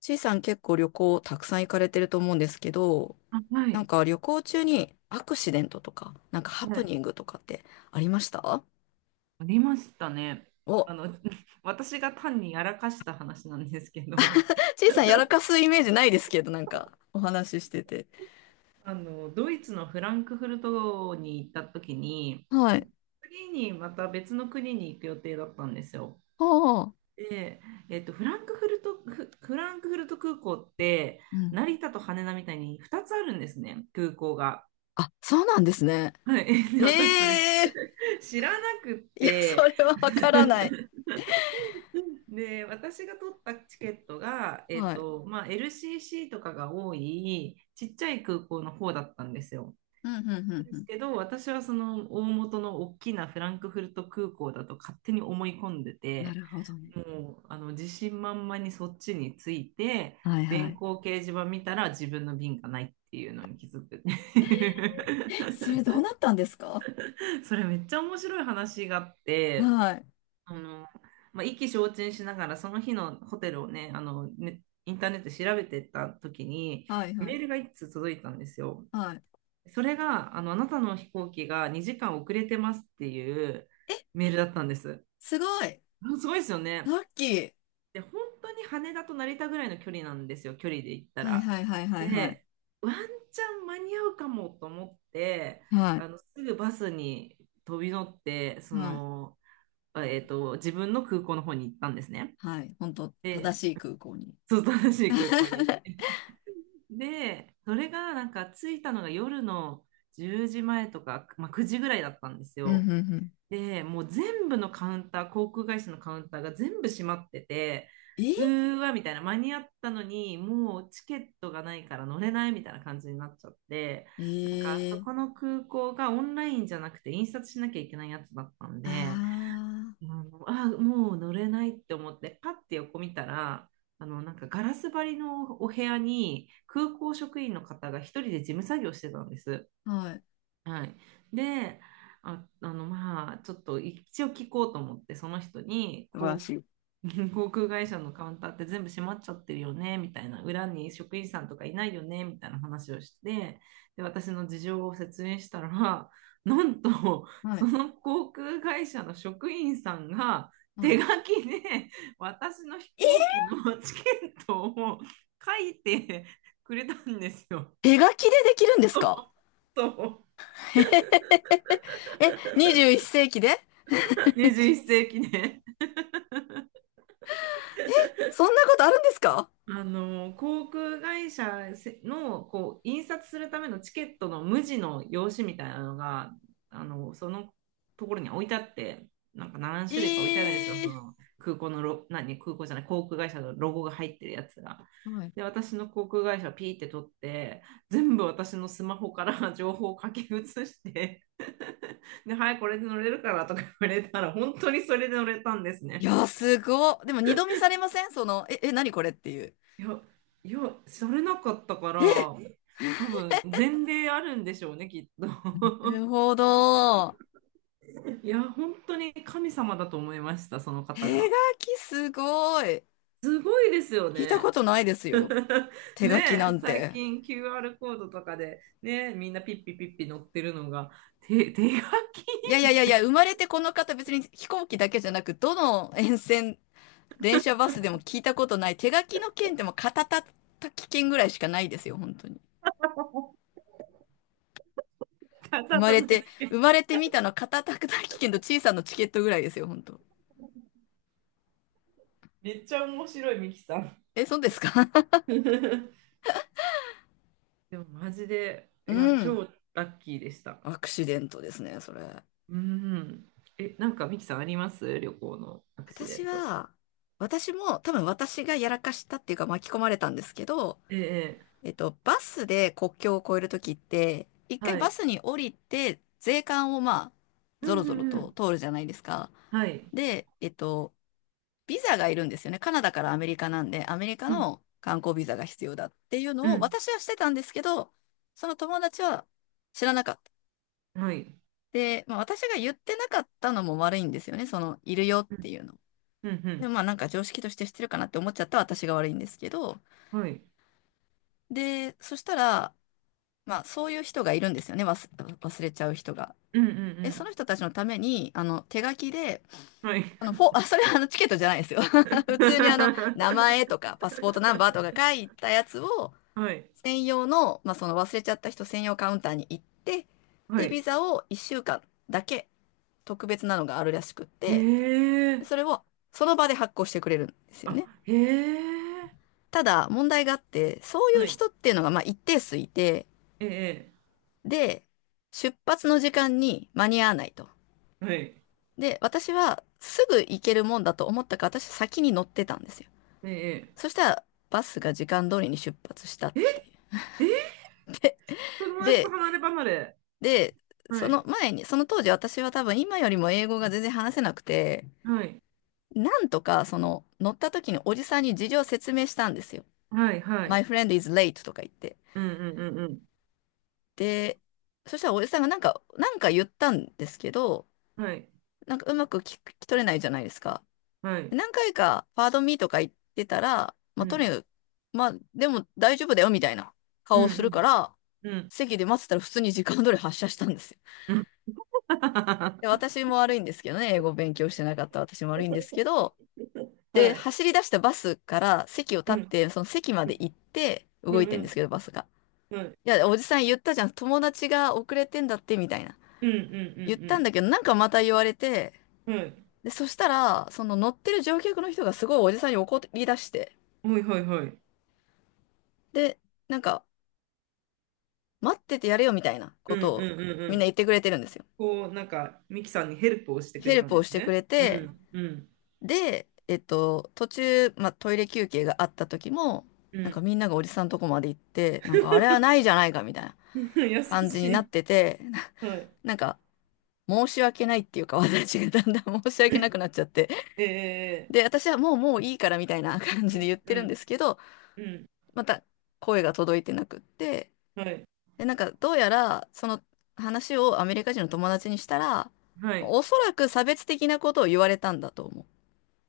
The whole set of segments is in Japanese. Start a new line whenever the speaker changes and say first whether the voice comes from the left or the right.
left: ちいさん結構旅行たくさん行かれてると思うんですけど、
right: あ、は
left: なん
right: い、
left: か旅行中にアクシデントとか、なんかハ
right: は
left: プ
right: い、
left: ニングとかってありました？
right: ありましたね。
left: お、
right: あの、私が単にやらかした話なんですけど、
left: ちいさんやらかすイメージないですけど、なんかお話ししてて。
right: ドイツのフランクフルトに行った時に、
left: はい。
right: 次にまた別の国に行く予定だったんですよ。
left: ああ。
right: で、フランクフルト空港って、
left: うん。
right: 成田と羽田みたいに2つあるんですね、空港が。
left: あ、そうなんですね。
right: はい、で、私それ
left: ええー、
right: 知らなくっ
left: いや、そ
right: て、
left: れはわからない。
right: で、私が取ったチケットが、
left: はい。
right: まあ、LCC とかが多い、ちっちゃい空港の方だったんですよ。
left: うん、うん、う
right: で
left: ん、
right: す
left: う
right: けど、私はその大元の大きなフランクフルト空港だと勝手に思い込んで
left: ん。な
right: て、
left: るほどね。
right: もう、自信満々にそっちに着いて、
left: はいは
right: 電
left: い。
right: 光掲示板見たら自分の便がないっていうのに気づくっていう。
left: え、それどうなったんですか？
right: それめっちゃ面白い話があって、
left: はい。
right: あの、まあ、意気消沈しながら、その日のホテルをね、ね、インターネットで調べてた時に、
left: はいは
right: メ
left: い。
right: ールが一通届いたんですよ。
left: はい。
right: それが、あなたの飛行機が2時間遅れてますっていう
left: え、
right: メールだったんです。
left: すごい。
right: うんすごいですよ
left: ラ
right: ね。
left: ッキー。
right: で、本当に羽田と成田ぐらいの距離なんですよ、距離で言った
left: はい
right: ら。
left: はいはいはいはい。
right: で、ワンチャン間に合うかもと思って、
left: はい。
right: すぐバスに飛び乗って、そ
left: はい。
right: の、自分の空港の方に行ったんですね。
left: はい。本当正
right: で、
left: しい空港に。
right: そう、正しい空港に。で、それがなんか着いたのが夜の10時前とか、まあ、9時ぐらいだったんです
left: うん、うん、
right: よ。
left: うん。
right: で、もう全部のカウンター、航空会社のカウンターが全部閉まってて、う
left: え
right: ーわみたいな、間に合ったのに、もうチケットがないから乗れないみたいな感じになっちゃって、なんかそ
left: え
right: こ
left: ー、
right: の空港がオンラインじゃなくて印刷しなきゃいけないやつだったん
left: あ
right: で、あ、もう乗れないって思って、パッて横見たら、なんかガラス張りのお部屋に空港職員の方が一人で事務作業してたんです。
left: あ、はい、
right: はい。で、まあ、ちょっと一応聞こうと思って、その人に、
left: 素晴ら
right: こ
left: しい。
right: 航空会社のカウンターって全部閉まっちゃってるよね、みたいな、裏に職員さんとかいないよね、みたいな話をして、で、私の事情を説明したら、なんと、
left: は
right: そ
left: い、
right: の航空会社の職員さんが
left: は
right: 手
left: い。
right: 書きで私の飛行機のチケットを書いてくれたんですよ。
left: 手書きでできるんですか？
right: そう、
left: え、21世紀で？ にじゅう、
right: 21世紀ね。
left: そんなことあるんですか？
right: あの航空会社のこう印刷するためのチケットの無地の用紙みたいなのがそのところに置いてあって、なんか何
left: え
right: 種類か置いてあるんですよ、そ
left: え
right: の空港のロ、何空港じゃない、航空会社のロゴが入ってるやつが。
left: ー、はい。
right: で私の航空会社をピーって取って、全部私のスマホから 情報を書き写して、 で「はいこれで乗れるから」とか言われたら本当にそれで乗れたんです
left: い
right: ね。
left: や、すごっ。でも二度見されません？その、え、え、何これっていう。
right: いや、いや、されなかったか
left: え、
right: ら、え多分前例あるんでしょうね、きっ
left: な
right: と。
left: るほど。
right: いや、本当に神様だと思いました、その
left: 手
right: 方が。
left: 書きすごい。
right: すごいですよ
left: 聞いた
right: ね。
left: ことないですよ。手書き
right: ね
left: な
right: え、
left: ん
right: 最
left: て。
right: 近 QR コードとかで、ねえ、みんなピッピピッピ載ってるのが、手書き
left: いやいやいやいや、生まれてこの方別に飛行機だけじゃなく、どの沿線、電車バスでも聞いたことない。手書きの件でも片たたき券ぐらいしかないですよ、本当に。
right: だっ
left: 生
right: た
left: まれ
right: んだっ
left: て、生ま
right: け。
left: れてみたの片たき券と小さなチケットぐらいですよ、本当。
right: めっちゃ面白い、ミキさん。
left: え、そうですか？
right: でもマジで、
left: う
right: いや、
left: ん。
right: 超ラッキーでした。
left: アクシデントですね、それ。
right: うん。え、なんかミキさんあります旅行のアクシデ
left: 私
right: ント。
left: は、私も多分私がやらかしたっていうか巻き込まれたんですけど、
right: ええ、え
left: バスで国境を越えるときって、一
right: え
left: 回
right: は
left: バス
right: い。
left: に降りて、税関をまあ、
right: う
left: ぞ
right: ん
left: ろ
right: う
left: ぞろ
right: んう
left: と
right: ん。
left: 通るじゃないですか。
right: はい。
left: で、ビザがいるんですよね。カナダからアメリカなんで、アメリカ
right: うん、
left: の観光ビザが必要だっていう
right: う
left: のを
right: ん、
left: 私はしてたんですけど、その友達は知らなかった。
right: はい。
left: で、まあ、私が言ってなかったのも悪いんですよね。その、いるよっ
right: う
left: て
right: ん、
left: いうの。
right: うん、う
left: でも
right: ん、
left: まあなんか常識として知ってるかなって思っちゃった私が悪いんですけど、
right: はい。
left: で、そしたら、まあ、そういう人がいるんですよね、忘れちゃう人が。
right: うん、うん、う
left: え、その
right: ん、
left: 人たちのために、あの、手書きで、
right: はい。
left: あ、それはあの、チケットじゃないですよ。普通にあの、名前と か、パスポートナンバーとか書いたやつを、
right: はい。
left: 専用の、まあ、その忘れちゃった人専用カウンターに行って、
right: は
left: で、ビ
right: い。
left: ザを1週間だけ特別なのがあるらしくっ
right: へ
left: て、
right: え。
left: それをその場で発行してくれるんですよ
right: あ、
left: ね。
right: へえ。
left: ただ、問題があって、そうい
right: は
left: う
right: い。
left: 人っていうのが、まあ、一定数いて、
right: ええ、
left: で、出発の時間に間に合わないと。
right: はい。
left: で、私はすぐ行けるもんだと思ったから、私先に乗ってたんですよ。
right: ええ、
left: そしたら、バスが時間通りに出発したっ
right: え
left: ていう。
right: え、友達と
left: で、
right: 離れ離れ。
left: で、
right: は
left: その
right: い。
left: 前に、その当時私は多分今よりも英語が全然話せなくて、
right: はい。
left: なんとかその乗った時におじさんに事情を説明したんですよ。
right: はい、は
left: My
right: い。
left: friend is late とか言って。
right: うん、うん、うん、うん。
left: で、そしたらおじさんがなんか、なんか言ったんですけど、
right: はい。
left: なんかうまく聞き取れないじゃないですか。
right: はい。
left: 何回かパードミーとか行ってたら、ま
right: う
left: あ、とに
right: ん、
left: かく、まあ、でも大丈夫だよみたいな
right: う
left: 顔をする
right: ん、
left: から、
right: うん、
left: 席で待ってたら普通に時間通り発車したんですよ。
right: うん。は
left: で、私も悪いんですけどね、英語勉強してなかった私も悪いんですけど、で、走
right: い。
left: り出したバスから席を
right: う
left: 立っ
right: ん、
left: て、その席まで行って
right: う
left: 動い
right: ん、
left: て
right: う
left: んですけど、バ
right: ん。
left: スが。
right: はい。
left: いや、おじさん言ったじゃん、友達が遅れてんだって、みたいな。
right: うんう
left: 言ったん
right: ん
left: だけど、なんかまた言われて、
right: うんうん。はい。
left: で、そしたら、その乗ってる乗客の人がすごいおじさんに怒り出して、
right: はいはいはい。
left: で、なんか、待っててやれよみたいなこ
right: うん
left: とを
right: うんうんう
left: みんな
right: ん。
left: 言ってくれてるんですよ。
right: こう、なんか、ミキさんにヘルプをしてく
left: ヘ
right: れ
left: ル
right: たん
left: プ
right: で
left: をし
right: す
left: てく
right: ね。
left: れ
right: う
left: て、
right: んうん
left: で、途中、まあ、トイレ休憩があった時も、
right: う
left: なんか
right: ん。
left: みんながおじさんとこまで行って、なんかあれはないじ ゃないかみたいな
right: 優
left: 感じ
right: し
left: になっ
right: い。
left: てて、
right: はい。
left: なんか申し訳ないっていうか、私がだんだん 申し訳なくなっちゃって、
right: え
left: で、私はもうもういいからみたいな感じ
right: ー、
left: で言っ
right: う
left: て
right: んう
left: るん
right: ん
left: ですけど、
right: うん。
left: また声が届いてなくって、
right: はい。
left: で、なんか、どうやら、その話をアメリカ人の友達にしたら、
right: はい。
left: おそらく差別的なことを言われたんだと思う。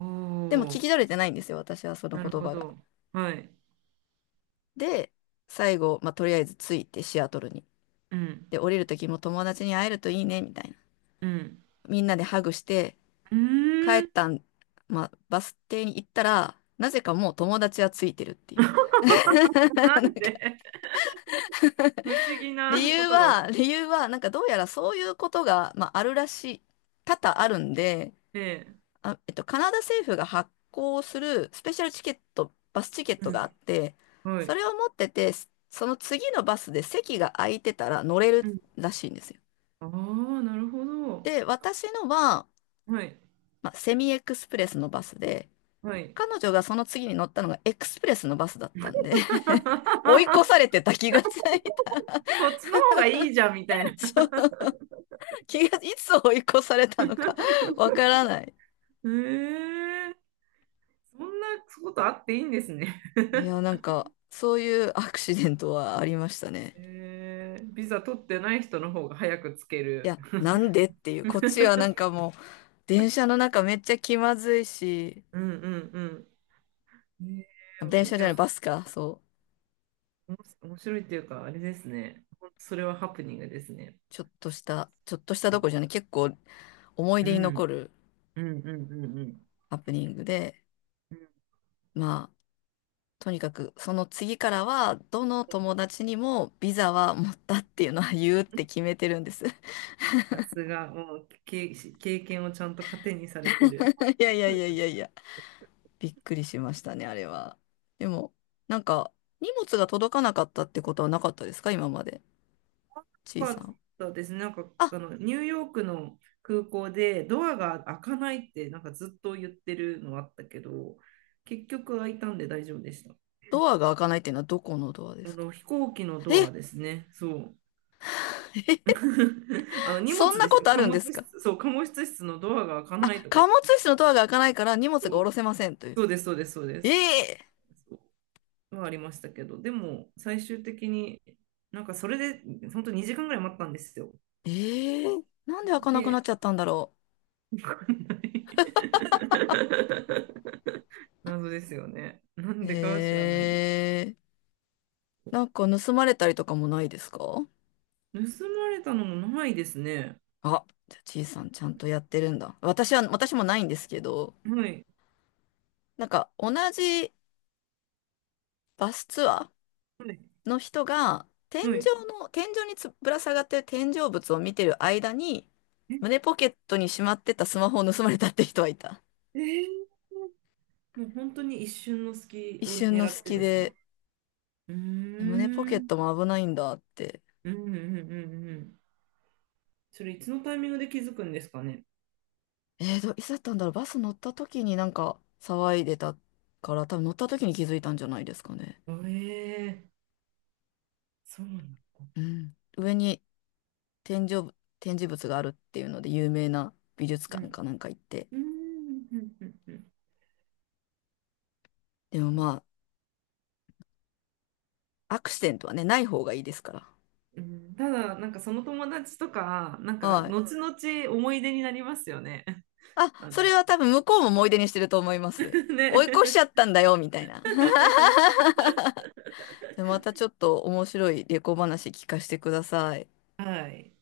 right: お
left: でも聞き
right: お、
left: 取れてないんですよ、私はその
right: なる
left: 言
right: ほ
left: 葉が。
right: ど。はい。
left: で、最後、まあ、とりあえず着いてシアトルに。
right: うん
left: で、降りる時も友達に会えるといいね、みたいな。
right: うん。
left: みんなでハグして、
right: う
left: 帰
right: ー
left: っ
right: ん。
left: たん、まあ、バス停に行ったら、なぜかもう友達はついてるっていう。
right: な
left: なん
right: ん
left: か、
right: で不思議
left: 理
right: なこ
left: 由
right: とが起き
left: は、理由は、なんかどうやらそういうことが、まあ、あるらしい、多々あるんで、
right: て。
left: あ、カナダ政府が発行するスペシャルチケット、バスチケッ
right: う
left: ト
right: ん。
left: があって、
right: は
left: そ
right: い。
left: れを持ってて、その次のバスで席が空いてたら乗れる
right: うん。
left: らしいんですよ。
right: ああ、なるほど。
left: で、私のは、
right: はい。
left: まあ、セミエクスプレスのバスで、
right: はい。
left: 彼女がその次に乗ったのがエクスプレスのバスだったんで 追い越され てた気がついた。
right: そっちの方がいいじゃんみたいな。
left: そう、気が、いつ追い越されたのか わからない。
right: へえ、そんなことあっていいんですね。
left: いや、なんか、そういうアクシデントはありましたね。
right: へえ、ビザ取ってない人の方が早くつけ
left: い
right: る。
left: や、なんでっていう、こっちはなんか もう、電車の中めっちゃ気まずいし、
right: うんうんうん。へ
left: あ電
right: え、
left: 車じ
right: で
left: ゃな
right: も、
left: い、バスか、そ
right: おもし面白いっていうか、あれですね。それはハプニングですね。
left: う、ちょっとした、ちょっとしたど
right: う
left: ころじゃない、結構思い
right: ん、う
left: 出に残
right: ん、
left: る
right: うん、うん、うん。
left: ハプニングで、
right: うん
left: まあ、とにかく、その次からは、どの友達にもビザは持ったっていうのは 言うって決めてるんです。い
right: さすが、もうけ経験をちゃんと糧にされてる。
left: やいやいやいやいや、びっくりしましたね、あれは。でも、なんか、荷物が届かなかったってことはなかったですか、今まで。ちい
right: か
left: さ
right: っ
left: ん。
right: たですね。なんか
left: あ、
right: あのニューヨークの空港でドアが開かないってなんかずっと言ってるのあったけど、結局開いたんで大丈夫でした。
left: ドアが開かないっていうのはどこのドアで
right: あ
left: すか？
right: の飛行機のド
left: え、
right: ア ですね。そう。
left: え、
right: あの荷
left: そん
right: 物
left: な
right: です
left: こ
right: よ。
left: とあ
right: 貨
left: るん
right: 物
left: ですか？
right: 室、そう、貨物室のドアが開か
left: あ、
right: ないとか言
left: 貨
right: っ
left: 物
right: て。
left: 室のドアが開かないから荷物が
right: そ
left: 下
right: う
left: ろせませんという。
right: そうです、そうです、そうで
left: え
right: す、
left: え、
right: そうはありましたけど、でも最終的になんかそれで本当2時間ぐらい待ったんですよ。
left: ええ、なんで開かなくなっ
right: で、
left: ちゃったんだろ
right: わかんない。 謎ですよね。なんでかは知らないで
left: う。ええ、なんか盗まれたりとかもないですか？
right: す。盗まれたのもないですね。
left: あ、じゃあちいさんちゃんとやってるんだ。私は、私もないんですけど、
right: はい。
left: なんか同じバスツアー
right: はい。
left: の人が、天井
right: はい。
left: の、天井につぶら下がってる天井物を見てる間に、
right: え、
left: 胸ポケットにしまってたスマホを盗まれたって人はいた。
right: えー、もう本当に一瞬の隙
left: 一
right: を
left: 瞬の
right: 狙って
left: 隙
right: ですね。
left: で、
right: うー
left: 胸ポケッ
right: ん。
left: トも危ないんだって。
right: うんうんうんうんうん。それいつのタイミングで気づくんですかね。
left: えーと、いつだったんだろう、バス乗った時になんか騒いでたから、多分乗った時に気づいたんじゃないですかね。
right: ええそうなんだ。
left: うん。上に天井ぶ、展示物があるっていうので有名な美術
right: う
left: 館
right: ん。
left: かなんか行って。
right: うんうんうんうん。
left: でもまあ、アクシデントはね、ない方がいいですから。
right: うんただ、なんかその友達とか、なんか
left: はい。
right: 後々思い出になりますよね。
left: あ、
right: あの
left: それは多分向こうも思い出にしてると思います。追い越しち
right: ね。
left: ゃったんだよ、みたいな。じゃあまたちょっと面白い旅行話聞かせてください。
right: はい。